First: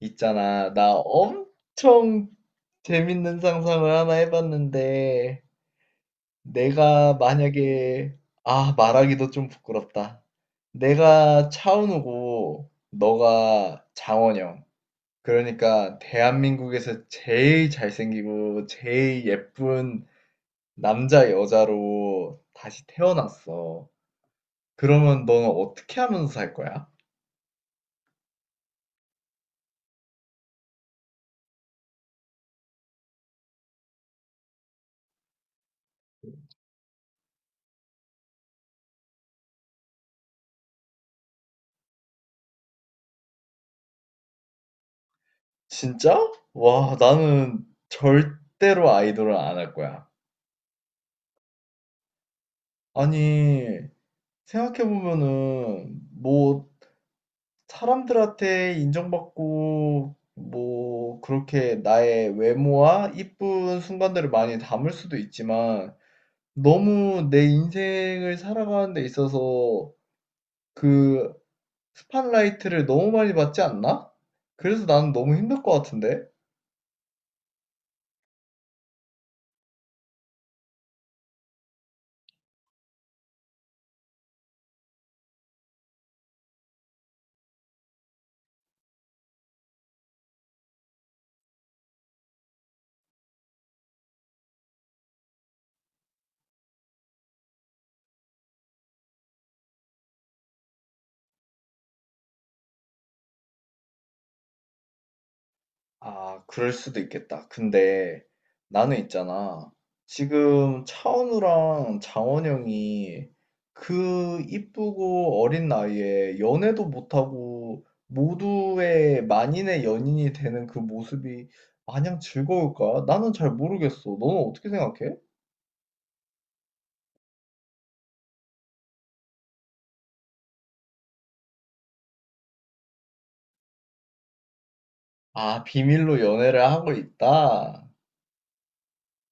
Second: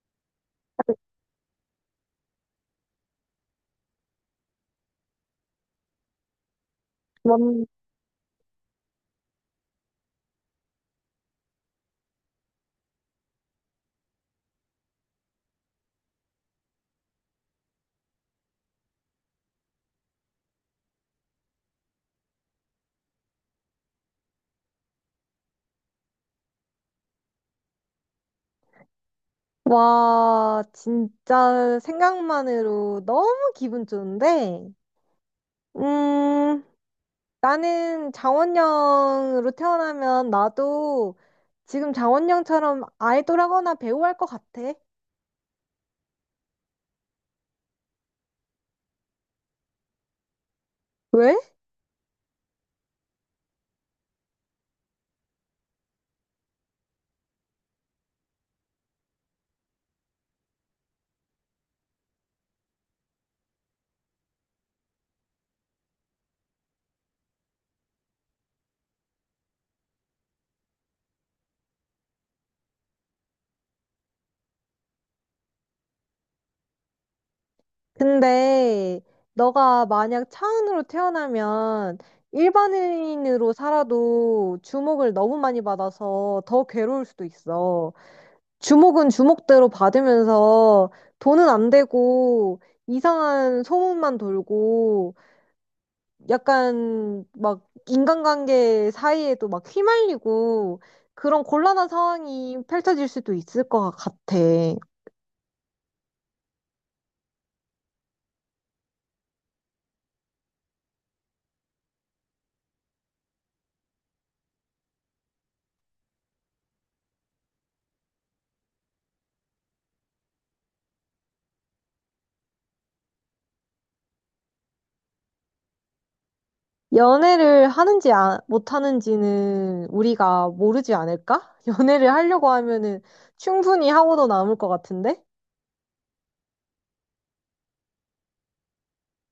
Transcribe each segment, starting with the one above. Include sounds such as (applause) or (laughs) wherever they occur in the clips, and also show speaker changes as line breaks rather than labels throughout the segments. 있잖아, 나 엄청 재밌는 상상을 하나 해봤는데, 내가
원-
만약에, 아, 말하기도 좀 부끄럽다. 내가 차은우고, 너가 장원영. 그러니까, 대한민국에서 제일 잘생기고, 제일 예쁜 남자, 여자로 다시 태어났어. 그러면 너는 어떻게 하면서 살 거야?
와, 진짜 생각만으로 너무 기분 좋은데, 음, 나는 장원영으로 태어나면 나도 지금 장원영처럼 아이돌하거나 배우 할 것 같아.
진짜? 와, 나는 절대로 아이돌을 안 할 거야.
왜?
아니, 생각해보면은, 뭐, 사람들한테 인정받고, 뭐, 그렇게 나의 외모와 이쁜 순간들을 많이 담을 수도 있지만, 너무 내 인생을 살아가는 데 있어서 그 스팟라이트를 너무 많이 받지 않나? 그래서 나는 너무 힘들 것 같은데?
근데 너가 만약 차은우로 태어나면 일반인으로 살아도 주목을 너무 많이 받아서 더 괴로울 수도 있어. 주목은 주목대로 받으면서 돈은 안 되고 이상한 소문만 돌고 약간 막 인간관계 사이에도 막 휘말리고 그런 곤란한 상황이 펼쳐질 수도 있을 것 같아.
아, 그럴 수도 있겠다. 근데 나는 있잖아. 지금 차은우랑 장원 영이 그 이쁘고 어린 나이에 연애도 못하고 모두의 만인의 연인이 되는 그 모습이 마냥 즐거울까? 나는 잘 모르겠어. 너는 어떻게 생각해?
연애를 하는지 못하는지는 우리가 모르지 않을까? (laughs) 연애를 하려고 하면은 충분히 하고도 남을 것 같은데?
아, 비밀로 연애를 하고 있다?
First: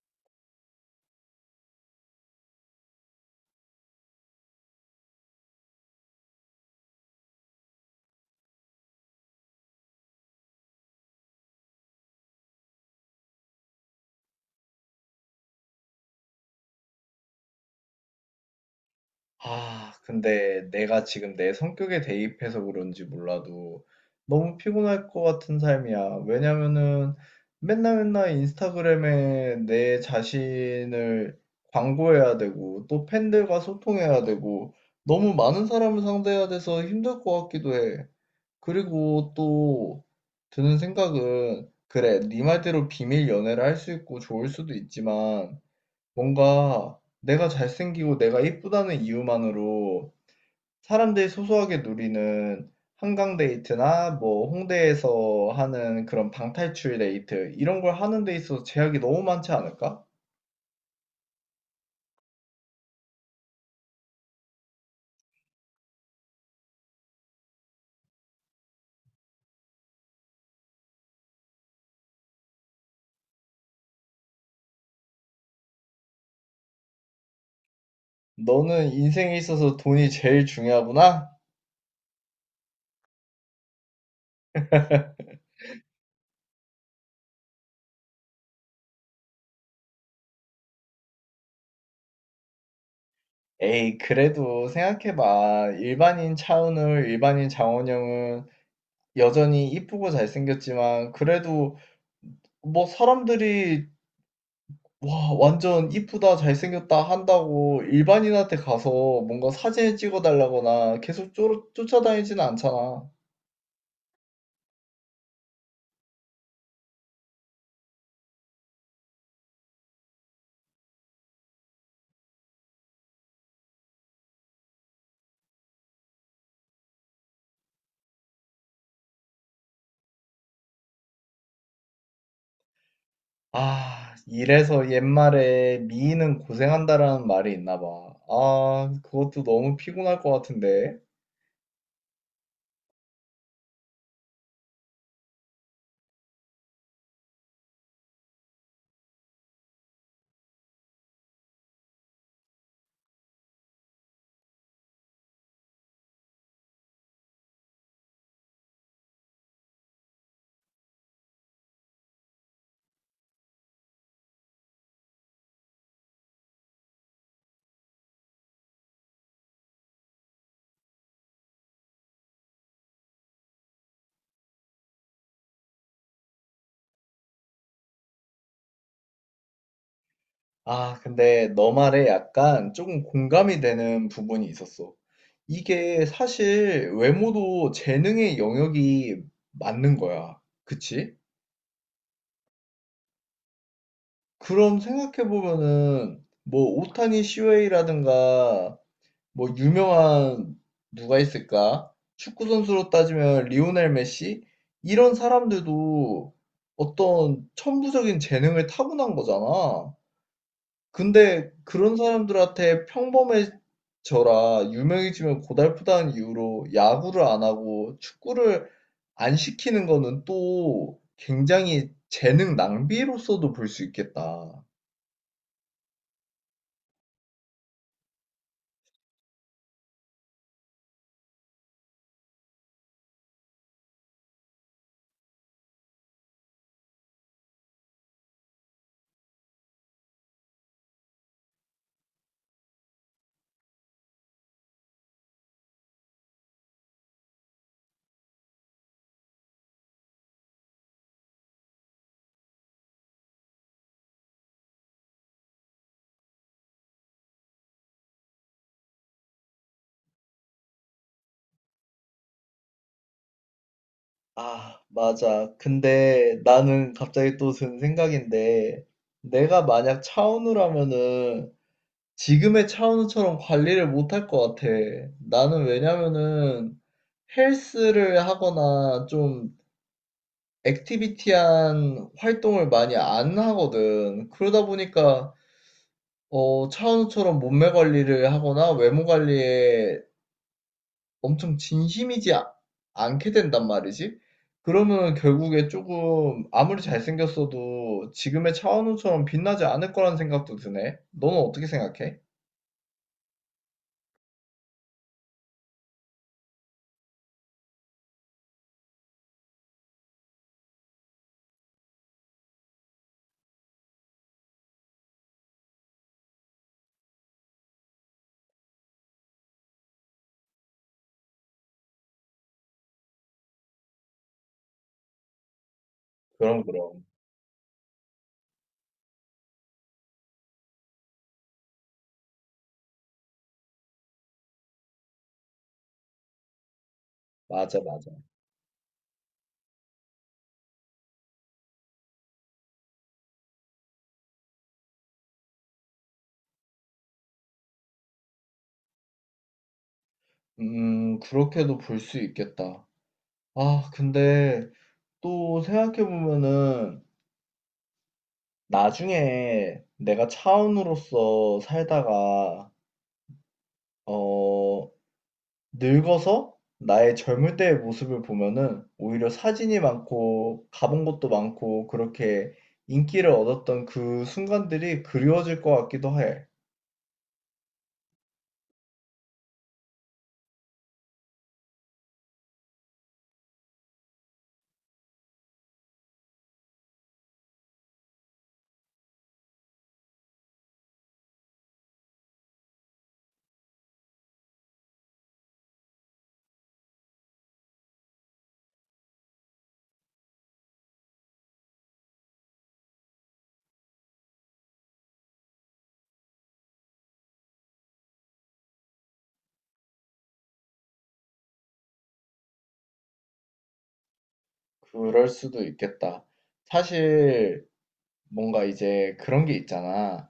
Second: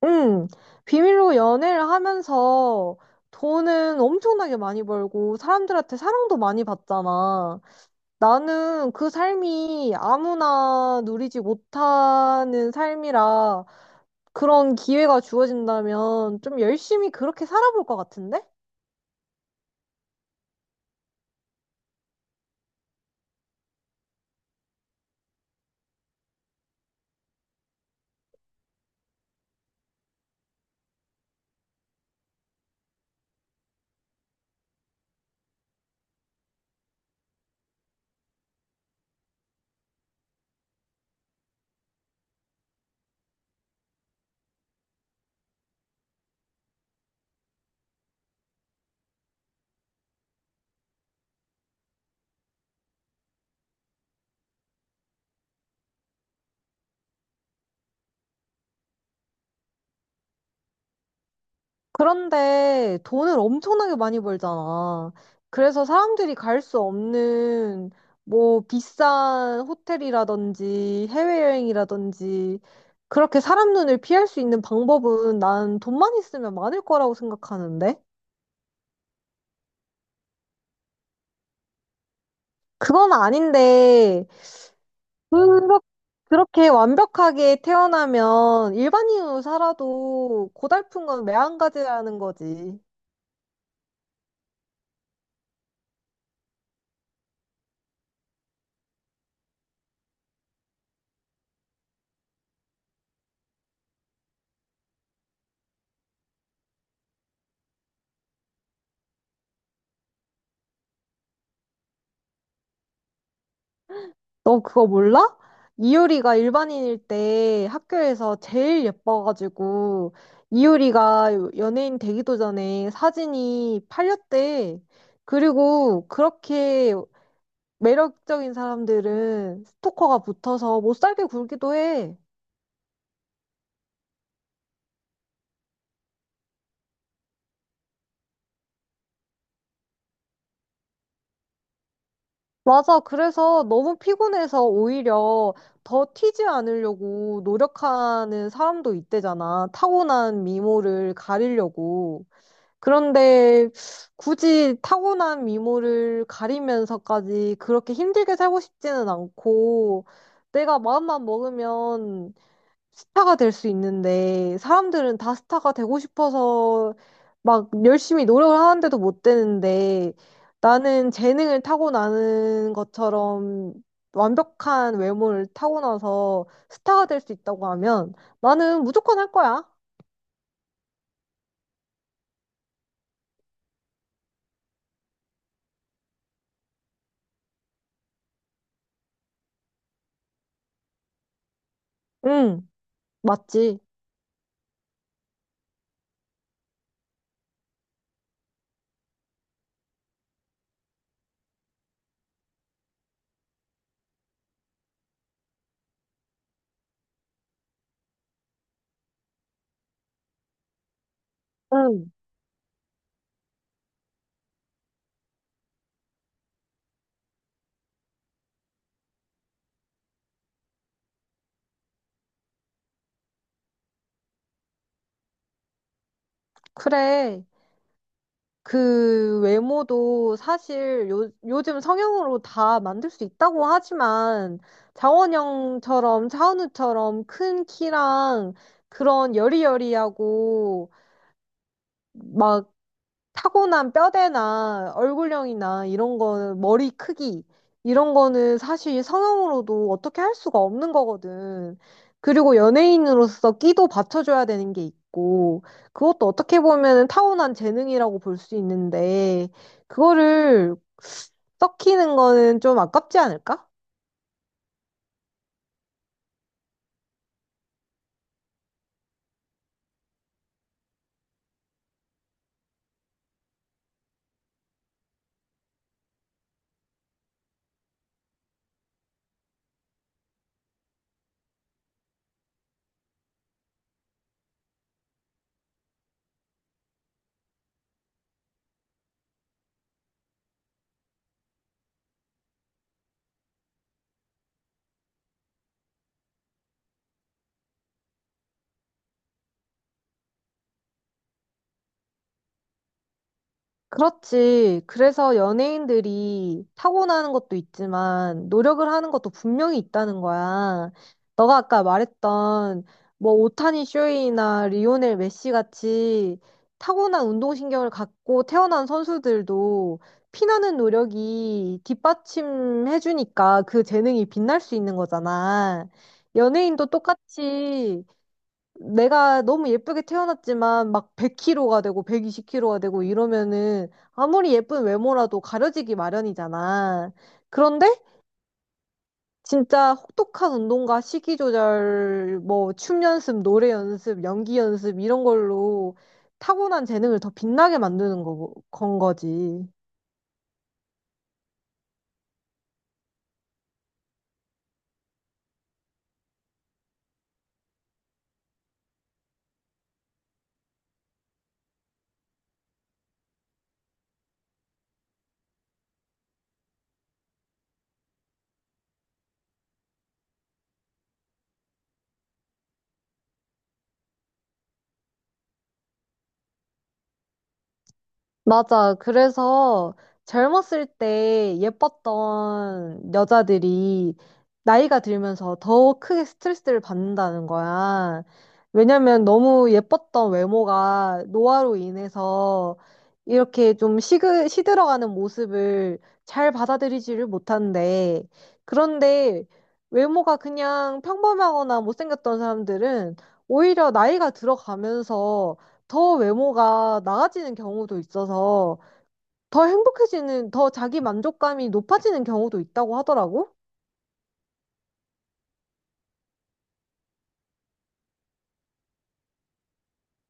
응, 비밀로 연애를 하면서 돈은 엄청나게 많이 벌고 사람들한테 사랑도 많이 받잖아. 나는 그 삶이 아무나 누리지 못하는 삶이라 그런 기회가 주어진다면 좀 열심히 그렇게 살아볼 것 같은데?
아, 근데 내가 지금 내 성격에 대입해서 그런지 몰라도 너무 피곤할 것 같은 삶이야. 왜냐면은 맨날 맨날 인스타그램에 내 자신을 광고해야 되고 또 팬들과 소통해야 되고 너무 많은 사람을 상대해야 돼서 힘들 것 같기도 해. 그리고 또 드는 생각은 그래, 네 말대로 비밀 연애를 할 수 있고 좋을 수도 있지만 뭔가 내가 잘생기고 내가 예쁘다는 이유만으로 사람들이 소소하게 누리는 한강 데이트나 뭐 홍대에서 하는 그런 방탈출 데이트 이런 걸 하는 데 있어서 제약이 너무 많지 않을까?
그런데 돈을 엄청나게 많이 벌잖아. 그래서 사람들이 갈 수 없는 뭐 비싼 호텔이라든지 해외여행이라든지 그렇게 사람 눈을 피할 수 있는 방법은 난 돈만 있으면 많을 거라고 생각하는데?
너는 인생에 있어서 돈이 제일 중요하구나?
그건 아닌데, 그렇- 그렇게 완벽하게 태어나면 일반인으로 살아도 고달픈 건 매한가지라는 거지.
에이, 그래도 생각해봐. 일반인 차은우, 일반인 장원영은 여전히 이쁘고 잘생겼지만 그래도 뭐 사람들이 와, 완전 이쁘다, 잘생겼다 한다고 일반인한테 가서 뭔가 사진을 찍어달라거나 계속 쫓아다니지는 않잖아.
너 그거 몰라? 이효리가 일반인일 때 학교에서 제일 예뻐가지고 이효리가 연예인 되기도 전에 사진이 팔렸대. 그리고 그렇게 매력적인 사람들은 스토커가 붙어서 못 살게 굴기도 해.
아, 이래서 옛말에 미인은 고생한다라는 말이 있나 봐. 아, 그것도 너무 피곤할 것 같은데.
맞아. 그래서 너무 피곤해서 오히려 더 튀지 않으려고 노력하는 사람도 있대잖아. 타고난 미모를 가리려고. 그런데 굳이 타고난 미모를 가리면서까지 그렇게 힘들게 살고 싶지는 않고 내가 마음만 먹으면 스타가 될 수 있는데 사람들은 다 스타가 되고 싶어서 막 열심히 노력을 하는데도 못 되는데 나는 재능을 타고나는 것처럼 완벽한 외모를 타고나서 스타가 될 수 있다고 하면 나는 무조건 할 거야.
아, 근데 너 말에 약간 조금 공감이 되는 부분이 있었어. 이게 사실 외모도 재능의 영역이 맞는 거야. 그치?
응, 맞지.
그럼 생각해 보면은 뭐 오타니 시웨이라든가 뭐 유명한 누가 있을까? 축구 선수로 따지면 리오넬 메시 이런 사람들도 어떤 천부적인 재능을 타고난 거잖아. 근데 그런
응,
사람들한테 평범해져라, 유명해지면 고달프다는 이유로 야구를 안 하고 축구를 안 시키는 거는 또 굉장히 재능 낭비로서도 볼 수 있겠다.
그래. 그 외모도 사실 요즘 성형으로 다 만들 수 있다고 하지만 장원영처럼 차은우처럼 큰 키랑 그런 여리여리하고 막 타고난 뼈대나 얼굴형이나 이런 거는 머리 크기 이런 거는 사실 성형으로도 어떻게 할 수가 없는 거거든. 그리고 연예인으로서 끼도 받쳐줘야 되는 게 있고 그것도 어떻게 보면 타고난 재능이라고 볼 수 있는데 그거를 썩히는 거는 좀 아깝지 않을까?
아, 맞아. 근데 나는 갑자기 또 든 생각인데, 내가 만약 차은우라면은 지금의 차은우처럼 관리를 못할 것 같아. 나는 왜냐면은 헬스를 하거나 좀 액티비티한 활동을 많이 안 하거든. 그러다 보니까 어, 차은우처럼 몸매 관리를 하거나 외모 관리에 엄청 진심이지 않게 된단 말이지. 그러면 결국에 조금 아무리 잘생겼어도 지금의 차은우처럼 빛나지 않을 거란 생각도 드네. 너는 어떻게 생각해?
그렇지. 그래서 연예인들이 타고나는 것도 있지만 노력을 하는 것도 분명히 있다는 거야. 너가 아까 말했던 뭐 오타니 쇼헤이나 리오넬 메시 같이 타고난 운동신경을 갖고 태어난 선수들도 피나는 노력이 뒷받침해주니까 그 재능이 빛날 수 있는 거잖아.
그럼,
연예인도
그럼.
똑같이 내가 너무 예쁘게 태어났지만 막 100kg가 되고 120kg가 되고 이러면은 아무리 예쁜 외모라도 가려지기 마련이잖아.
맞아,
그런데
맞아.
진짜 혹독한 운동과 식이 조절, 뭐 춤 연습, 노래 연습, 연기 연습 이런 걸로 타고난 재능을 더 빛나게 만드는 건 거지.
그렇게도 볼 수 있겠다. 아, 근데 또 생각해보면은 나중에 내가 차은우로서 살다가, 어, 늙어서 나의 젊을 때의 모습을 보면은 오히려 사진이 많고 가본 곳도 많고 그렇게 인기를 얻었던 그 순간들이 그리워질 것 같기도 해.
맞아. 그래서 젊었을 때 예뻤던 여자들이 나이가 들면서 더 크게 스트레스를 받는다는 거야. 왜냐면 너무 예뻤던 외모가 노화로 인해서 이렇게 좀 시들어가는 모습을 잘 받아들이지를 못한대. 그런데 외모가 그냥 평범하거나 못생겼던 사람들은 오히려 나이가 들어가면서 더 외모가 나아지는 경우도 있어서 더 행복해지는, 더 자기 만족감이 높아지는 경우도 있다고 하더라고.
그럴 수도 있겠다. 사실 뭔가 이제 그런 게 있잖아.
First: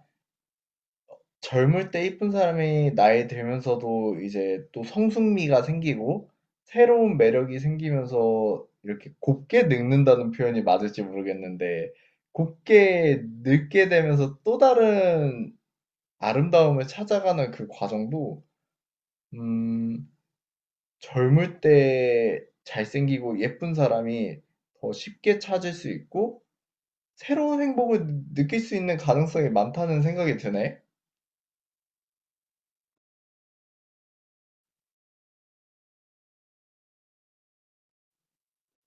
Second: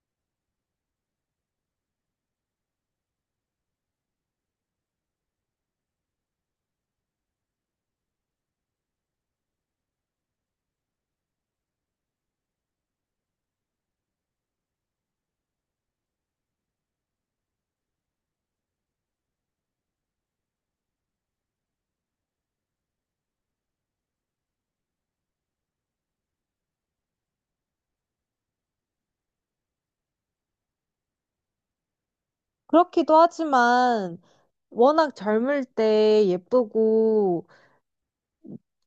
젊을 때 이쁜 사람이 나이 들면서도 이제 또 성숙미가 생기고 새로운 매력이 생기면서 이렇게 곱게 늙는다는 표현이 맞을지 모르겠는데 곱게 늙게 되면서 또 다른 아름다움을 찾아가는 그 과정도 음 젊을 때 잘생기고 예쁜 사람이 더 쉽게 찾을 수 있고 새로운 행복을 느낄 수 있는 가능성이 많다는 생각이 드네.
그렇기도 하지만 워낙 젊을 때 예쁘고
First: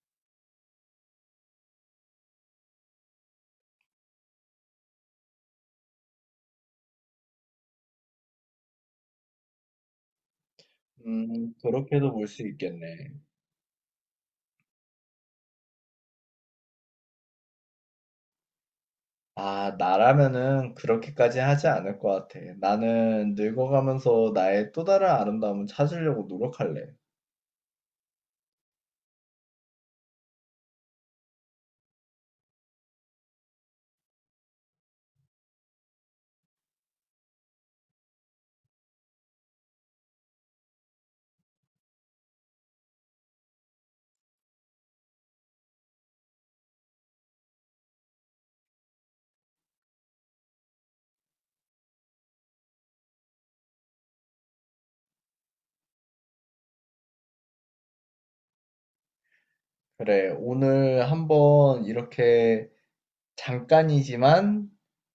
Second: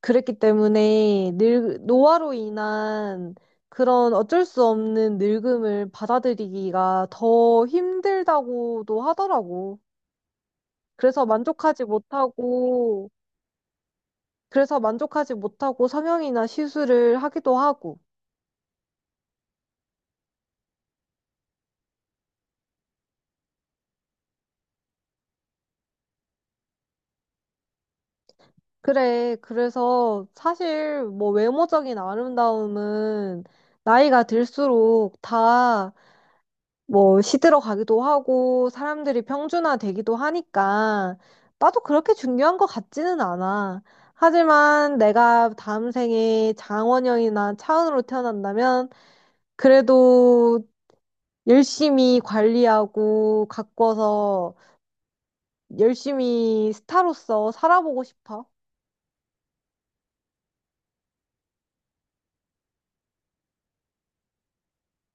그랬기 때문에 노화로 인한 그런 어쩔 수 없는 늙음을 받아들이기가 더 힘들다고도 하더라고. 그래서 만족하지
그렇게도 볼 수 있겠네.
못하고, 그래서 만족하지 못하고 성형이나 시술을 하기도 하고.
아, 나라면은 그렇게까지 하지 않을 것 같아. 나는 늙어가면서 나의 또 다른 아름다움을 찾으려고 노력할래.
그래. 그래서 사실 뭐 외모적인 아름다움은 나이가 들수록 다 뭐 시들어 가기도 하고 사람들이 평준화 되기도 하니까 나도 그렇게 중요한 것 같지는 않아. 하지만 내가 다음 생에 장원영이나 차은우로 태어난다면 그래도 열심히 관리하고 가꿔서 열심히 스타로서 살아보고 싶어.
그래, 오늘 한번 이렇게 잠깐이지만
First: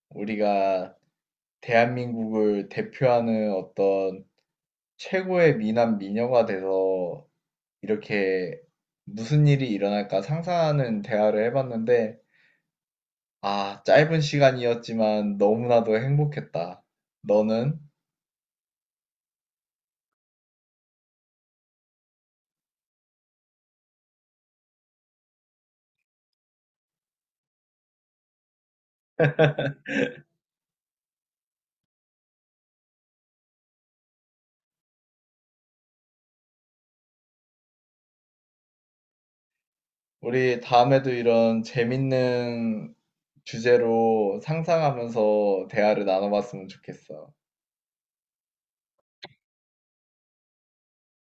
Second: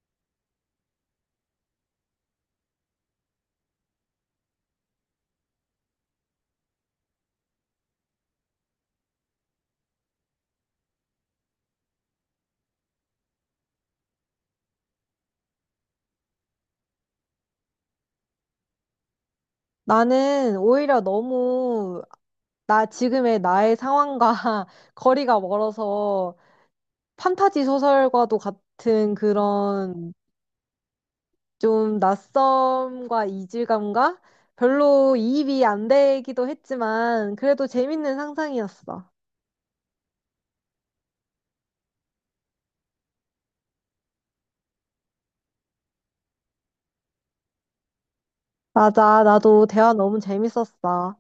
우리가 대한민국을 대표하는 어떤 최고의 미남 미녀가 돼서 이렇게 무슨 일이 일어날까 상상하는 대화를 해봤는데, 아, 짧은 시간이었지만 너무나도 행복했다. 너는?
나는 오히려 너무 나 지금의 나의 상황과 (laughs) 거리가 멀어서 판타지 소설과도 같은 그런 좀 낯섦과 이질감과 별로 이입이 안 되기도 했지만 그래도 재밌는 상상이었어.
우리 다음에도 이런 재밌는 주제로 상상하면서 대화를 나눠봤으면 좋겠어.
맞아, 나도 대화 너무 재밌었어.